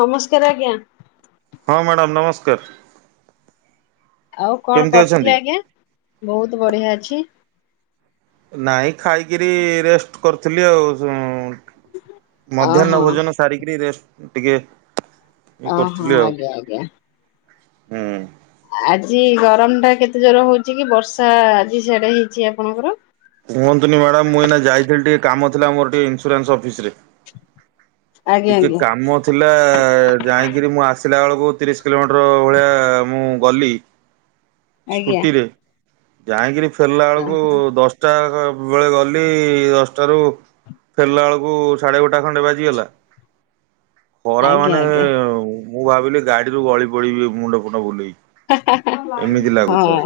ନମସ୍କାର ଆଜ୍ଞା। ହଁ ମ୍ୟାଡ଼ାାମ ନମସ୍କାର । ଆଉ କଣ କରିଥିଲ ଆଜ୍ଞା ବହୁତ ବଢିଆ ଅଛି। ନାଇଁ ଖାଇକିରି ରେଷ୍ଟ କରିଥିଲି ଆଉ ଓହୋ ମଧ୍ୟାହ୍ନ ଭୋଜନ ସାରିକରି ରେଷ୍ଟ ଟିକେ ଇଏ ଓ କରୁଥିଲି ହୋ ଆଉ ଆଜ୍ଞା ଆଜ୍ଞା ହୁଁ ଆଜି ଗରମ ଟା କେତେ ଜୋର ହଉଛି କି ବର୍ଷା ଆଜି ସେଆଡା ହେଇଛି ଆପଣଙ୍କର କୁହନ୍ତୁନି ମ୍ୟାଡାାମ ମୁଁ ଏଇନା ଯାଇଥିଲି ଟିକେ କାମ ଥିଲା ମୋର ଟିକେ ଇନ୍ସୁରାନ୍ସ ଅଫିସ ରେ ଆଜ୍ଞା ଟିକେ ଆଜ୍ଞା। କାମ ଥିଲା ଯାଇକିରି ମୁଁ ଆସି ସିଲବେଳକୁ ତିରିଶି କିଲୋମିଟର ଭଳିଆ ମୁଁ ଗଲି ଆଜ୍ଞା ସ୍କୁଟିରେ ଯାଇକିରି ଫେରିଲା ବେଳକୁ ଦଶଟା ସବୁବେଳେ ଗଲି ଦଶଟାରୁ ଫେରିଲା ବେଳକୁ ସାଢେ ଗୋଟା ଖଣ୍ଡେ ବାଜିଗଲା। ଖରା ଆଜ୍ଞା ମାନେ ଆଜ୍ଞା ମୁଁ ଭାବିଲି ଗାଡିରୁ ଗଳି ପଡିବି ମୁଣ୍ଡ ଫୁଣ୍ଡ ବୁଲେଇ ହଁ ଏମିତି ହଁ ଲାଗୁଥାଏ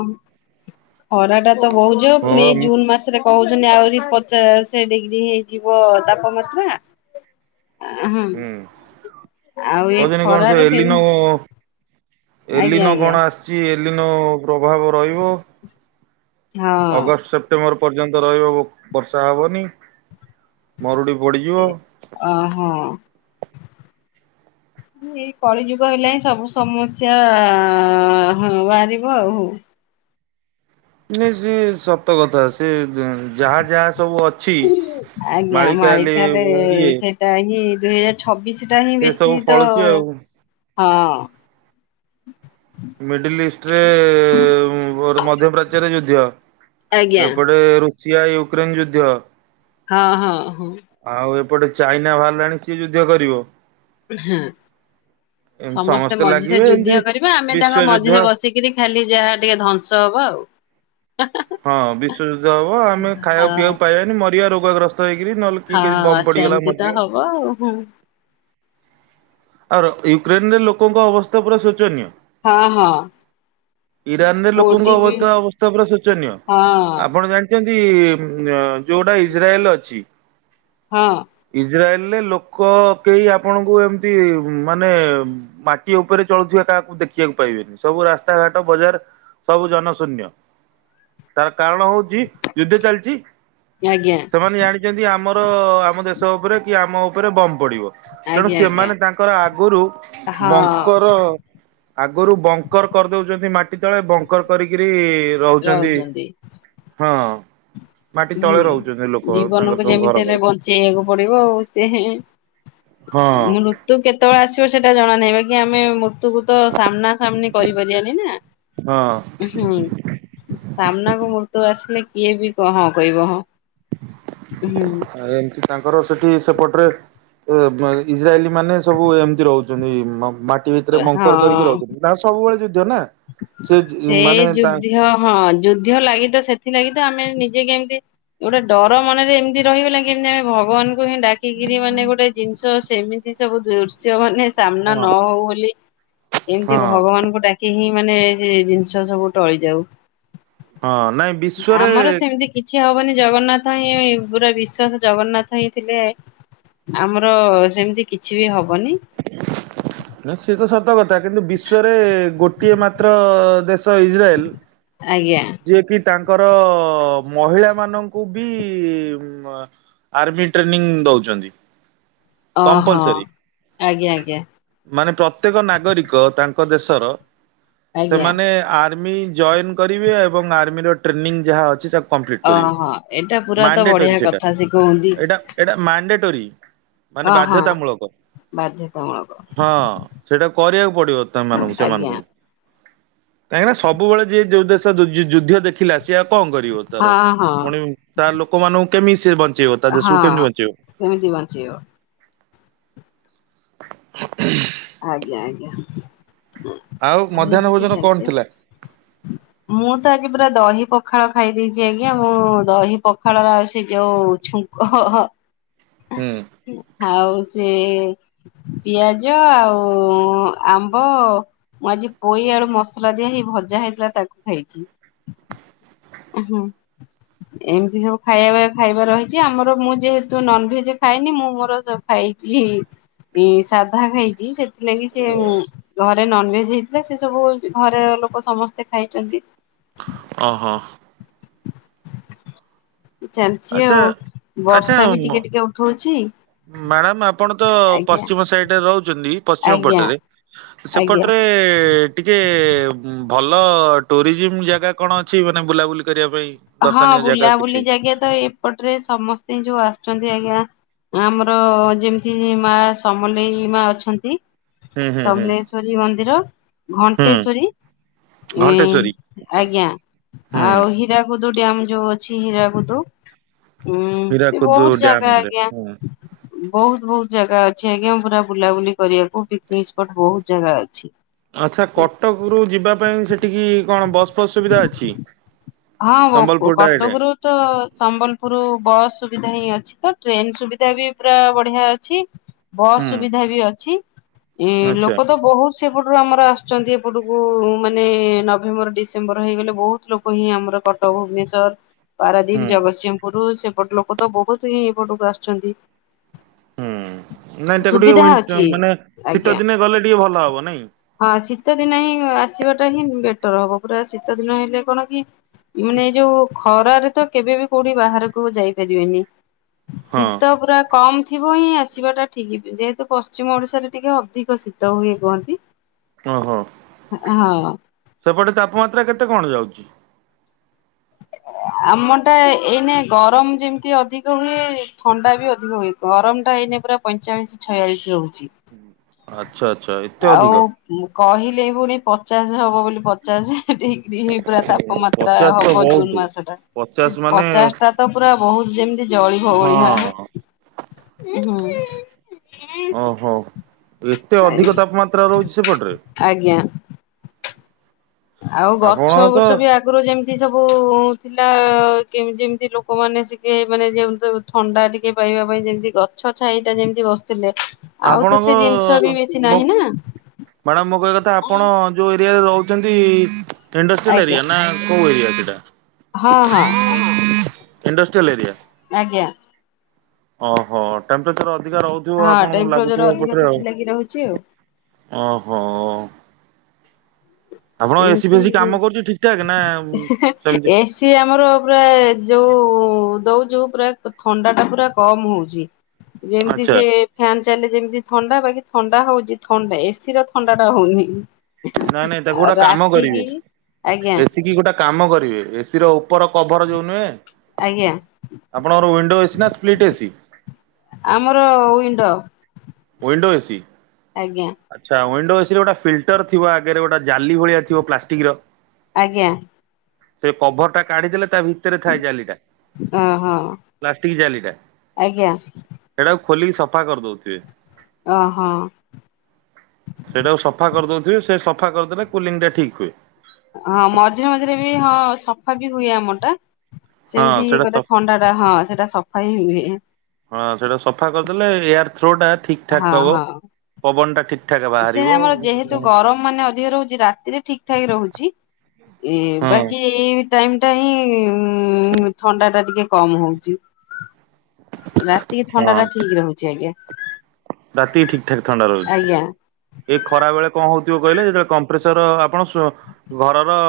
ଖରା ଟା ତ ବହୁଛ ହଁ ପୁଣି ବା ଏ ମୁଁ ଜୁନ୍ ମାସରେ କହୁଛ ଆହୁରି ପଚାଶ ଡିଗ୍ରୀ ହେଇଯିବ ତାପମାତ୍ରା ହଁ ହୁଁ ଆଉ ଏ ଭଜନିକଣ ଖରାରୁ ସେ କେମି ଏଲିନୋ ଆଜ୍ଞା ଏଲିନୋ ଆଜ୍ଞା କଣ ଆସିଛି? ଲିିନ ପ୍ରଭାବ ରହିବ। ଅଗଷ୍ଟ ହଁ। ସେପ୍ଟେମ୍ବର ପର୍ଯ୍ୟନ୍ତ ରହିବ ବର୍ଷା ହେବନି। ମରୁଡି ପଡିଯିବ। ଓହୋ ଏଇ କଳି ଯୁଗ ହେଲା ହିଁ ସବୁ ସମସ୍ୟା ବାହାରିବ ଆଉ। ନାଇଁ ସେ ସତ କଥା ସେ ଯାହା ଯାହା ସବୁ ଅଛି ଆଜ୍ଞା ମାଳିକାଆଲି ମାଳିକରେ ଇଏ ସେଇଟା ହିଁ ଦୁଇ ହଜାର ଛବିଶ ଟା ହିଁ ସେ ସବୁ ବେଶୀ ତ ଫଳୁଛି ଆଉ। ହଁ ହଁ ମିଡିଲ ଇଷ୍ଟରେ ମଧ୍ୟପାଚ୍ୟରେ ଯୁଦ୍ଧ ଆଜ୍ଞା ଏପଟ ରଶିଆ, ୟୁକ୍ରେନ ଯୁଦ୍ଧ। ହଁ ହଁ ହଁ ଆଉ ଏପଟେ ଚାଇନା ବାହାରିଲାଣି ସିଏ ଯୁଦ୍ଧ କରିବ। ହଁ ଏମିତି ସମସ୍ତେ ମଝିରେ ଲାଗିବେ ଏମିତି ଯୁଦ୍ଧ କରିବା ଆମେ ତାଙ୍କ ବିଶ୍ଵଯୁଦ୍ଧ ମଝିରେ ବସିକିରି ଖାଲି ଯାହା ଟିକେ ଧ୍ୱଂସ ହବ ଆଉ। ହଁ ବିଶ୍ୱଯୁଦ୍ଧ ହବ ଆମେ ଖାଇବା ଆଉ। ପିଇବାକୁ ପାଇବାନି ମରିବା ରୋଗଗ୍ରସ୍ତ ହେଇକିରି ନହେଲେ କିଏ କିଛି ହଁ ବମ୍ ପଡିଗଲା ସେମିତି ତ ମରିଯିବା। ହବ ଆଉ ହୁଁ। ଆଉ ୟୁକ୍ରେନ ରେ ଲୋକଙ୍କ ଅବସ୍ଥା ପୁରା ଶୋଚନୀୟ। ହଁ ହଁ। ଇରାନରେ ପୁଅଟି ଲୋକଙ୍କ ବି ଅବସ୍ଥା ଅବସ୍ଥା ପୁରା ଶୋଚନୀୟ ହଁ ଆପଣ ଜାଣିଛନ୍ତି। ନ୍ତି ଅମ୍ ଯୋଉଟା ଇଜ୍ରାଏଲ ଅଛି ହଁ ଇଜ୍ ଇଜ୍ରାଏଲରେ ଲୋକ କେହି ଆପଣଙ୍କୁ ଏମ ମାନେ ମାଟି ଉପରେ ଚଳୁଥିବା କାହାକୁ ଦେଖିବାକୁ ପାଇବେନି ସବୁ ରାସ୍ତାଘାଟ ବଜାର ସବୁ ଜନଶୂନ୍ୟ ତାର କାରଣ ହଉଛି ଯୁଦ୍ଧ ଚାଲିଛି ଆଜ୍ଞା ସେମାନେ ଜାଣିଛନ୍ତି ଆମର ଆମର ଆମ ଦେଶ ଉପରେ କି ଆମ ଉପରେ ବମ୍ ପଡିବ। ତେଣୁ ଆଜ୍ଞା ଆଜ୍ଞା। ସେମାନେ ତାଙ୍କର ଆଗରୁ ହଁ ବଙ୍କର ଆଗରୁ ବଙ୍କର କରିଦଉଛ ମାଟି ତଳେ ବଙ୍କର କରିକିରି ରହୁଛନ୍ତି ହଁ ମାଟି ହୁଁ ତଳେ ରହୁଛନ୍ତି ଲୋକ ତାଙ୍କର ଜୀବନକୁ ସବୁ ଘର ଯେମିତି ହେଲେ କରି ବଞ୍ଚେଇବାକୁ ପଡିବ ଆଉ ସେ ହଁ ମୃତ୍ୟୁ କେତେବେଳେ ଆସ ସେଟା ଜଣା ନାହିଁ ବା କି ଆମେ ମୃତ୍ୟୁକୁ ତ ସାମ୍ନା ସାମ୍ନି କରିପାରିବାନି ନା ହଁ ହଁ ସାମ୍ନାକୁ ମୃତ୍ୟୁ ଆସିଲେ କିଏ ବି କହ କହିବ ହଁ ଆଉ ଏମିତି ତାଙ୍କ ର ସେଠି ସେପଟରେ ଇ୍ର ମାନେ ସବୁ ଏମିତି ରହୁଛି [unintelligible] ଭିତରେ ମଙ୍କର କରିକି ରହୁଛନ୍ତି ସବୁବେଳେ ଯଦି ଜନା ସେଇ ଯୁଦ୍ଧ ହଁ ଯୁଦ୍ଧ ଲାଗି ତ ସେଥିଲାଗି ତ ଆମେ ନିଜେ କେମତି ଗୋଟେ ଡର ମନରେ ଏମିତି ରହଗଲା କେମିତି ଆମେ ଭଗବାନ ଡାକିରି ମାନେ ଗୋଟେ ଜିଷ ଅଛି ସେମିତି ସବୁ ଦୃଶ୍ୟ ମାନେ ସାମ୍ନା ହଁ ନ ହଉ ବୋଲି କେମିତି ହଁ ଭଗବାନଙ୍କୁ ଡାକିକି ମାନେ ଏ ସେ ଜିନିଷ ସବୁ ଟଳି ଯାଉ। ହଁ ନାଇଁ ବିଶ୍ଵରେ ଆମର ସେମିତି କିଛି ହବନି ଜଗନ୍ନାଥ ହିଁ ପୁରା ବିଶ୍ଵାସ ଜଗନ୍ନାଥ ହିଁ ଥିଲେ ଆମର ସେମିତି କିଛି ବି ହବ ନ ସେତ ସତ କଥା କିନ୍ତୁ ବିଶ୍ୱରେ ଗୋଟିଏ ମାତ୍ର ଦେଶ ତ ଇସ୍ରାଏଲ ଆଜ୍ଞା। ଯିଏ କିି ତାଙ୍କର ମହିଳା ମାନଙ୍କୁ ବି ଆର୍ମି ଟ୍ରେନିଂ ଦଉଛନ୍ତି। ଓ ହୋ କମ୍ପଲସରୀ ମାନେ ପ୍ରତ୍ୟେକ ନାଗରିକ ତାଙ୍କ ଦେଶର ଆଜ୍ଞା ସେମାନେ ଆ ଆ ଜଏ କରିବେ ଆ ଯା ଓହୋ ଏଇଟା ପୁରା ତ ବଢିଆ ସେଇଟା କଥା ଶିଖନ୍ତି। ଏଇଟା ଏଇଟା [inaudible] ମାନେ ବାଧ୍ୟତାମୂଳକ ବାଧ୍ୟତାମୂଳକ ହଁ ସେଇଟା କରିବାକୁ ପଡିବ ସେମାନଙ୍କୁ ଆଜ୍ଞା ସେମାନଙ୍କୁ କାହିଁକିନା ସବୁବେଳେ ଯିଏ ଯୋଉ ଦେଶ ଯୁଦ୍ଧ ଦେଖିଲା ସିଏ ଆଉ କଣ କରିବ ତାର ହଁ ହଁ ପୁଣି ତାର ଲୋକମାନଙ୍କୁ କେମିତି ସେ ବଞ୍ଚି ହଁ କେମିତି ବଞ୍ଚେଇବ । ହ ଆଜ୍ଞା ଆଜ୍ଞା। ଆଉ ଆ ମଧ୍ୟାହ୍ନ ଏମତି ଭୋଜନ କଣ ଚାଲିଛି ଥିଲା? ଆଉ ମୁଁ ତ ଆଜି ପୁରା ଦହି ପଖା ପଖାଳ ଖାଇ ଦେଇଛି ଆଜ୍ଞା ମୁଁ ଦହି ପଖାଳର ଆଉ ସେ ଯୋଉ ଛୁଙ୍କ ହୁଁ। ଆଉ ସେ ପିଆଜ ଆଉ ଆମ୍ବ ମୁଁ ଆଜି ପୋଇ ଆଳୁ ମସଲା ଦିଆ ହେଇ ଭଜା ହେଇଥିଲା ତାକୁ ଖାଇଛି । ହଁ ଏମିତି ସବୁ ଖାଇବା ଖାଇବା ରହିଛି ଆମର ମୁଁ ଯେହେତୁ ନନଭେଜ ଖାଏନି ମୁଁ ମୋର ଖାଇଛି ସାଧା ଖାଇଛି ସେ ସେଥିଲାଗି ସେ ଘରେ ନନଭେଜ ହେଇଥିଲା ସେ ସବୁ ଘରେ ଲୋକ ସମସ୍ତେ ଖାଇଛନ୍ତି ଓହୋ ଚାଲିଛି ଆଚ୍ଛା ଆଉ ଆଚ୍ଛା ବର୍ଷା ବି ଟିକେ ଟିକେ ଉଠଉଛି ମ୍ୟାଡ଼ାମ ଆପଣ ତ ଆଜ୍ଞା ପଶ୍ଚିମ ସାଇଡରେ ରହୁଛନ୍ତି ପଶ୍ଚିମ ଆଜ୍ଞା ପଟରେ ଆଜ୍ଞା ସେପଟରେ ଟିକେ ଭଲ ଟୁରିଜିମ ଜାଗା କଣ ଅଛି ମାନେ ବୁଲାବୁଲି କରିବା ପାଇଁ ହଁ ଦର୍ଶନୀୟ ଜାଗା ବୁଲାବୁଲି କିଛି ଜାଗା ତ ଏପଟରେ ସମସ୍ତେ ଯୋଉ ଆସୁଛନ୍ତି ଆଜ୍ଞା ଆମର ଯେମିତି ମା ସମଲେଇ ମା ଅଛନ୍ତି ହୁଁ ହୁଁ ହୁଁ ସମଲେଶ୍ଵରୀ ମନ୍ଦିର ହୁଁ ଘଣ୍ଟେଶ୍ଵରୀ ଏ ଘଣ୍ଟେଶ୍ଵରୀ ଆଜ୍ଞା ହୁଁ ଆଉ ହୀରା କୁଦ ଡ୍ୟାମ ଯୋଉ ଅଛି ହୀରାକୁୁଦୁ । ହୁଁ ସେ ହୀରାକୁଦୁ ବହୁତ ଜାଗା ଡ୍ୟାମରେ ଆଜ୍ଞା। ହୁଁ। ବହୁତ ବହୁତ ଜାଗା ଅଛି ଆଜ୍ଞା ପୁରା ବୁଲାବୁଲି କରିବାକୁ ପିକ୍ନିକ୍ ସ୍ପଟ ବହୁତ ଜାଗା ଅଛି। ଆଚ୍ଛା କଟକ ରୁ ଯିବା ପାଇଁ ସେଠିକି କଣ ବସ୍ ଫସ ସୁୁବିଧା ଅଛି? ହଁ ସମ୍ବଲପୁର ଡାଇରେକ୍ଟ କଟକରୁ ତ ସମ୍ବଲପୁର ବସ୍ ସୁବିଧା ହିଁ ଅଛି ତ ଟ୍ରେନ ସୁବିଧା ବି ପୁରା ବଢିଆ ଅଛି। ବସ୍ ହୁଁ ସୁବିଧା ବି ଅଛି । ଏ ଆଚ୍ଛା ଲୋକ ତ ବହୁତ ସେପଟରୁ ଆମର ଆସୁଛନ୍ତି ଏପଟକୁ ମାନେ ନଭେମ୍ବର ଡିସେମ୍ବର ହେଇଗଲେ ବହୁତ ଲୋକ ଆମର କଟକ ଭୁବନେଶ୍ୱର ପାରାଦୀପ, ହୁଁ ଜଗତସିଂହପୁର ସେ ପଟ ଲୋକ ତ ବହୁତ ହିଁ ଏପଟକୁ ଆସୁଛନ୍ତି। ହୁଁ ନାଇଁ ତାକୁ ଟିକେ ସୁବିଧା ଉଇଁଟ ଅଛି ମାନେ ଆଜ୍ଞା ଶୀତ ଦିନେ ଗଲେ ଟିକେ ଭଲ ହବ ନାଇଁ। ଶୀତଦିନେ ହିଁ ଆସିବାଟା ହିଁ ବେଟର ହବ ପୁରା ଶୀତଦିନ ହେଲେ କଣ ଉଁ ମୁନେ ଯୋଉ ଖରା ଘରେ ତ କେବେବି କୋଉଠି ବାହାରକୁ ଯାଇପାରିବେନି। ହଁ ଶୀତ ପୁରା କମ୍ ଥି ଥିବ ହିଁ ଆସିବାଟା ଠିକ୍ ଯେ ତ ପଶ୍ଚିମ ଓଡିଶାରେ ଟିକେ ଅଧିକ ଶୀତ ହୁଏ କୁହନ୍ତି। ଅହ ହଁ ସେପଟେ ତାପମାତ୍ରା କେତେ କଣ ଯାଉଚି? [inaudible] ଆମ ଟା ଏଇନେ ଗରମ ଯେମିତି ଅଧିକ ହୁଏ ଥଣ୍ଡା ବି ଅଧିକ ହୁଏ। ଗରମ ଟା ଏଇନେ ପୁରା ପଇଁଚାଳିଶ ଛୟାଳିଶ ରହୁ ଜି। ଆଜ୍ଞା ଆଉ କହିଲେ ପୁଣି ପଚ ଚାଷ ହବ ବୋଲି ପଚାଶେ [unintelligible] ଡିଗ୍ରୀ ପୁରା ତାପମାତ୍ରା ପଚାଶ ତ ହବ ବହୁତ। ଜୁନ ମାସ ଟା ପଚାଶ ମାନେ ପଚାଶ ଟା ତ ପୁରା ବହୁତ ଯେମିତି ଜଳିବ ହଁ ଓହୋ। [unintelligible] ଏତେ ଅଧିକ ତାପମାତ୍ରା ରହୁଛି ସେପଟରେ ଆଜ୍ଞା ଆଉ ଆପଣ ଗଛ ତ ବୁଛ ବି ଆଗରୁ ଯେମିତି ସବୁ କଁଉଥିଲା କେମିତି ଏମିତି ଲୋକମାନେ ସିକିଏ ମାନେ ଯେ ଥଣ୍ଡା ଟିକେ ପାଇବା ପାଇଁ ଯେମିତି ଗଛ ଛାଇଟା ଯେମିତି ବସିଥିଲେ। ଆଉ ତ ସେ ଜିନିଷ ବି ବେଶି ନାହିଁ ନା। ମାଡାମ ମୋ କହିବା କଥା ଆପଣ ରହୁଛନ୍ତି। ଇଣ୍ଡଷ୍ଟ୍ରିଲ ଆଜ୍ଞା ଏରିଆ ନା କୋଉ ଏରିଆ? [inaudible] ହଁ ହଁ ଏଁ ଆଜ୍ଞା। ଅହୋ ଟେମ୍ପ୍ରେଚର ଅ ଅଧିକା ରହୁଥିବ ହଁ ଆପଣଙ୍କୁ ଟେମ୍ପରେଚର ଲାଗୁଥିବ ଅଧିକ ଏପଟରେ ଆଉ। ସେଥିଲାଗି ରହୁଛି ଆଉ। ଓହୋ! ଅ ଏମତି ନା ସେମିତି ଏସି ଆମର ପୁରା ଯୋଉ ଦଉଚୁ ପୁରା ଥଣ୍ଡା ଟା ପୁରା କମ ହଉଚି। ଯେମିତି ଆଚ୍ଛା ସେ ଫ୍ୟାନ୍ ଚାଲେ ଯେମତି ଥଣ୍ଡା ବାକି ଥଣ୍ଡା ହଉଚି, ଥଣ୍ଡା ଏସି ର ଥଣ୍ଡା ଟା ହଉନି। ନାଇଁ, ନାଇଁ ତାକୁ ଗୋଟେ କାମ ରାତିକି କରିବେ, ଆଜ୍ଞା ଏସି କି ଗୋଟେ କାମ କରିବେ। ଏସି ର ଉପର କଭର୍ ଯୋଉ ନୁହେଁ ଆଜ୍ଞା ଆପଣଙ୍କର ୱିଣ୍ଡୋ ଏସି ନା ସ୍ପ୍ଲିଟ ଏସି? ଆମର ୱିଣ୍ଡୋ ୱିଣ୍ଡୋ ଏସି ଆଜ୍ଞା ଆଚ୍ଛା ୱିନ୍ ୱିଣ୍ଡୋ ଏସି ର ଗୋଟେ ଫଲଟର୍ଥିବ ଆଗରେ ଗୋଟେ ଜାଲି ଭଳିଆ ଥିବ ପ୍ଲାଷ୍ଟିକ୍ ର ଆଜ୍ଞା। ସେ କଭର୍ ଟା କାଢିଦଲେ ତା ଭିତରେ ଥାଏ ଜାଲିଟା, ଓହୋ ପ୍ଲାଷ୍ଟିକ୍ ଜାଲିଟା ଆଜ୍ଞା ସେଟାକୁ ଖୋଲିକି ସଫା କରିଦଉଥିବେ। ଓ ହଁ। ସେଇଟାକୁ ସଫା କରିଦଉଥିବ, ସେ ସଫା କରିଦେନେ କୁଲିଂ ଟା ଠିକ ହୁଏ। ହଁ ମଝିରେ ମଝିରେ ବି ହଁ ସଫା ବି ହୁଏ ଆମ ଟା ହଁ ସେମିତି ଇଏ ସେଇଟା ସ ଗୋଟେ ଥଣ୍ଡା ଟା ହଁ ସେଟା ସଫା ହିଁ ହୁଏ। ହଁ ସେଇଟା ସଫା କରିଦେଲେ ଏୟାର ଥ୍ରୋ ଟା ଠିକଠାକ ହବ, ପବନ ଟା ଠିକ କିଛି ନାହିଁ ଆମର ଯେହେତୁ ଗରମ ମାନେ ଅଧିକ ରହୁଚି, ରାତିରେ ଠିକ ଠାକ ରହୁଚି। ଏ ବାକି ଏଇ ଟାଇମ୍ ସେଟା ହିଁ ଉଁ, ଥଣ୍ଡା ଟା ଟିକେ କମ ହଉଚି। ରାତିକି ଥଣ୍ଡା ଟା ଠିକ ରହୁଚି ଆଜ୍ଞା। ରାତିକି ଠିକଠାକ ଥଣ୍ଡା ରହୁଛି, ଆଜ୍ଞା ଏଇ ଖରା ବେଳେ କଣ ହଉ ଯୋଉ କହିଲେ ଯେତେବଳେ କମ୍ପ୍ରେଚର ଆପଣ ସୋ- ଘରର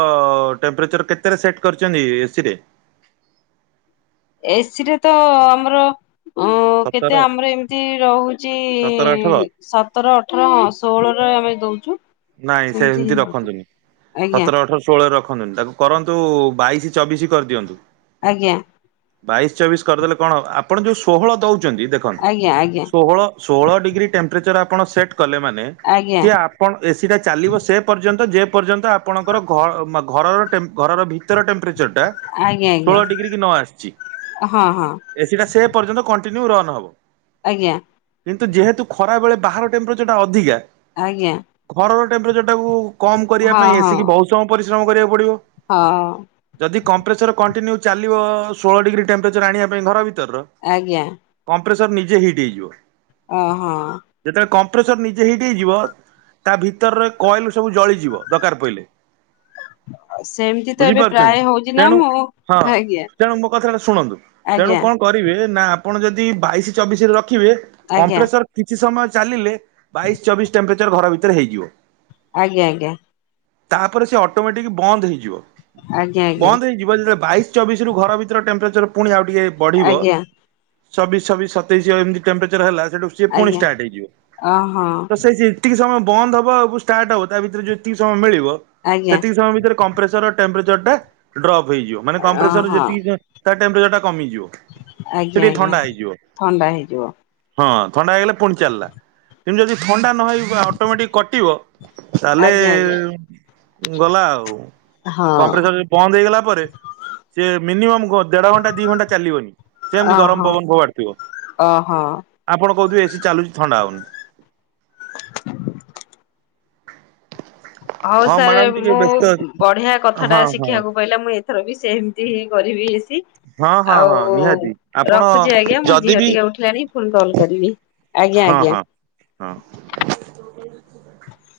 ଟେମ୍ପ୍ରେଚର କେତେରେ ସେଟ୍ କରିଚନ୍ତି ଏ ଏସିରେ? ଏସି ରେ ତ ଆମର ଅଁ, ସତର କେତେ ଆମର ଏମତି ରହୁଚି ସତର ଅଠର ସତର ଅଠର ହଁ ଷୋହଳ ରେ ଆମେ ଦଉଚୁ। ନାଇଁ ସେମତି ରଖନ୍ତୁନି, ଆଜ୍ଞା ସତର, ଅଠର, ଷୋହଳ ରେ ରଖନ୍ତୁନି, ତାକୁ କରନ୍ କୁ ବାଇଶି ଚବିଶି କରିଦିଅନ୍ତୁ। ଆଜ୍ଞା। ବାଇଶି ଚବିଶି କରିଦେଲେ କଣ ଆପଣ ଯୋଉ ଷୋହଳ ଦଉ ଚନ୍ତି ଦେଖନ୍ତୁ ଆଜ୍ଞା ଷୋହଳ ଷୋହଳ ଡିଗ୍ରୀ ଟେମ୍ପ୍ରେଚର ଆ ପଣ ସେଟ କଲେ ମାନେ ଆଜ୍ଞା ସେ ଆପଣ ଚାଲିବ ସେ ପର୍ଯ୍ୟନ୍ତ ଯେ ପର୍ଯ୍ୟନ୍ତ ଆପଣଙ୍କର ଘ ମ ଘର ର ଟେ ଘର ର ଭିତର ଟେମ୍ପ୍ରେ ଚର ଟା ଆଜ୍ଞା ଆଜ୍ଞା ଆଜ୍ଞା ଷୋଳ ଡିଗ୍ରୀ କି ନ ଆସିଚି। ହଁ ହଁ ଏ ସି ଟା ସେ ପର୍ଯ୍ୟନ୍ତ କ ନ୍ତୁ ରନ ହବ। ଆଜ୍ଞା। କିନ୍ତୁ ଯେହେତୁ ଖରାବେଳେ ବାହାର ଟେମ୍ପ୍ରେଚର ଟା ଅଧିକା ଆଜ୍ଞା। ଘର ଟେମ୍ପ୍ରେଚର ଟାକୁ କମ କରିଆ ହଁ ପାଇଁ ଏ ହଁ ସି କି ବହୁତ ସମୟ ପରି ଶ୍ରମ କରିଆକୁ ପଡ଼ିବ। ହଁ ଯଦି କମ୍ପ୍ରେଚର କଣ୍ଟିନ୍ୟୁ ଚାଲିବ ଷୋହଳ ଡିଗ୍ରୀ ଟେମ୍ପ୍ରେଚର ଆଣିଆ ପାଇଁ ଘର ଭି ତର ର ଆଜ୍ଞା କ କଂପ୍ରେସର ନିଜେ ହିଟ ହେଇଯିବ। ଓ ହଁ। କଂପ୍ରେସର ନିଜେ ହିଟ ହେଇଯିବ ତା ଭିତର ର କଏଲ ସବୁ ଜଳିଯିବ ଦରକାର ପଇଲେ। ସେମିତି ତ ଏବେ ବୁଝିପାରୁଛନ୍ତି ପ୍ରାୟ ହଉଛି ନା ତେଣୁ ମୁଁ ହଁ ଆଜ୍ଞା ତେଣୁ ମୋ କଥାଟା ଶୁଣନ୍ତୁ ତେଣୁ ଆଜ୍ଞା କଣ କରିବେ ନା ଆପଣ ଯଦି ବାଇଶି ଚବିଶିରେ ର ଖିବେ ଆଜ୍ଞା କମ୍ପ୍ରେସର କିଛି ସମୟ ଚାଲିଲେ ବାଇଶି ଚବିଶି ଟେମ୍ପ୍ରେଚର ଘର ଭି ତରେ ହେଇଯିବ। ଆଜ୍ଞା ଆଜ୍ଞା। ତାପରେ ସେ ଅଟୋମେଟିକି ବନ୍ଦ ହେଇଯିବ। ଆଜ୍ଞା ବନ୍ଦ ହେଇଯିବ ଯେତେବେଳେ ବାଇଶି ଚବିଶି ରୁ ଘର ଭିତର ଟେମ୍ପ୍ରେଚର ପୁଣି ଆଉ ଟିକେ ବଢିବ ଆଜ୍ଞା ଆଜ୍ଞା ଚବିଶି ଛବିଶି ସତେଇଶି ଆଉ ଏମତି ଟେମ୍ପ୍ରେଚର ହେଲା ସେଠୁ ସିଏ ପୁଣି ଆଜ୍ଞା ଷ୍ଟାର୍ଟ ହେଇଯିବ। ଓହଁ ତ ସେଇ ଯେତିକି ସମୟ ବନ୍ଦ ହବ ଆକୁ ଷ୍ଟାର୍ଟ ହବ ତା ଭିତରେ ଯେତିକି ସମୟ ମିଳିବ ଆଜ୍ଞା ସେତିକି ସମୟ ଭିତରେ କମ୍ପ୍ରେସର ଟେମ୍ପ୍ରେଚର ଟେମ୍ପରେଚର ଡ୍ରପ୍ ହେଇଯିବ ମାନେ କମ୍ପ୍ରେସର ଓହଁ ଯେତିକି ତା ଟେମ୍ପରେଚର ଟା କମିଯିବ ସେ ଆଜ୍ଞା ଟିକେ ଆଜ୍ଞା ଥଣ୍ଡା ହେଇଯିବ ଥଣ୍ଡା ହେଇଯିବ। ହଁ ଥଣ୍ଡା ହେଇଗଲେ ପୁଣି ଚାଲିଲା ଏମିତି ଯଦି ଥଣ୍ଡା ନ ହେଇ ଅଟୋମାଟିକ କଟିବ ତାହେଲେ ଆଜ୍ଞା ଆଜ୍ଞା। ଗଲା ଆଉ ହଁ କମ୍ପ୍ରେସର ବନ୍ଦ ହେଇଗଲା ପରେ ସେ ମିନିମମ୍ ଦେଢ ଘଣ୍ଟା ଦି ଘଣ୍ଟା ଚାଲିବନି ସେମିତି ଗରମ ଓହୋ ପବନ ଫୋପାଡୁଥିବ ବ ଓହୋ। ଆପଣ କହୁଥିବେ ଚାଲୁଛି ଥଣ୍ଡା ହଉନ [inaudible] ହଉ ହଁ ସାର୍ ମ୍ୟାଡାମ ଟିକେ ମୁଁ ବ୍ୟସ୍ତ ବଢିଆ ଅଛି କଥାଟା ହଁ ହଁ ଶିଖିବାକୁ ପାଇଲି ମୁଁ ଏଥର ବି ସେମିତି ହିଁ କରିବି ହଁ ହଁ ହଁ ଆଉ ନିହାତି ଆପଣ ରଖୁଛି ଆଜ୍ଞା ମୋ ଯଦି ଝିଅ ବି ଟିକେ ଉଠିଲାଣି ଫୁଣି କଲ କରିବି ଆଜ୍ଞା ହଁ ଆଜ୍ଞା ହଁ ହଁ। [inaudible]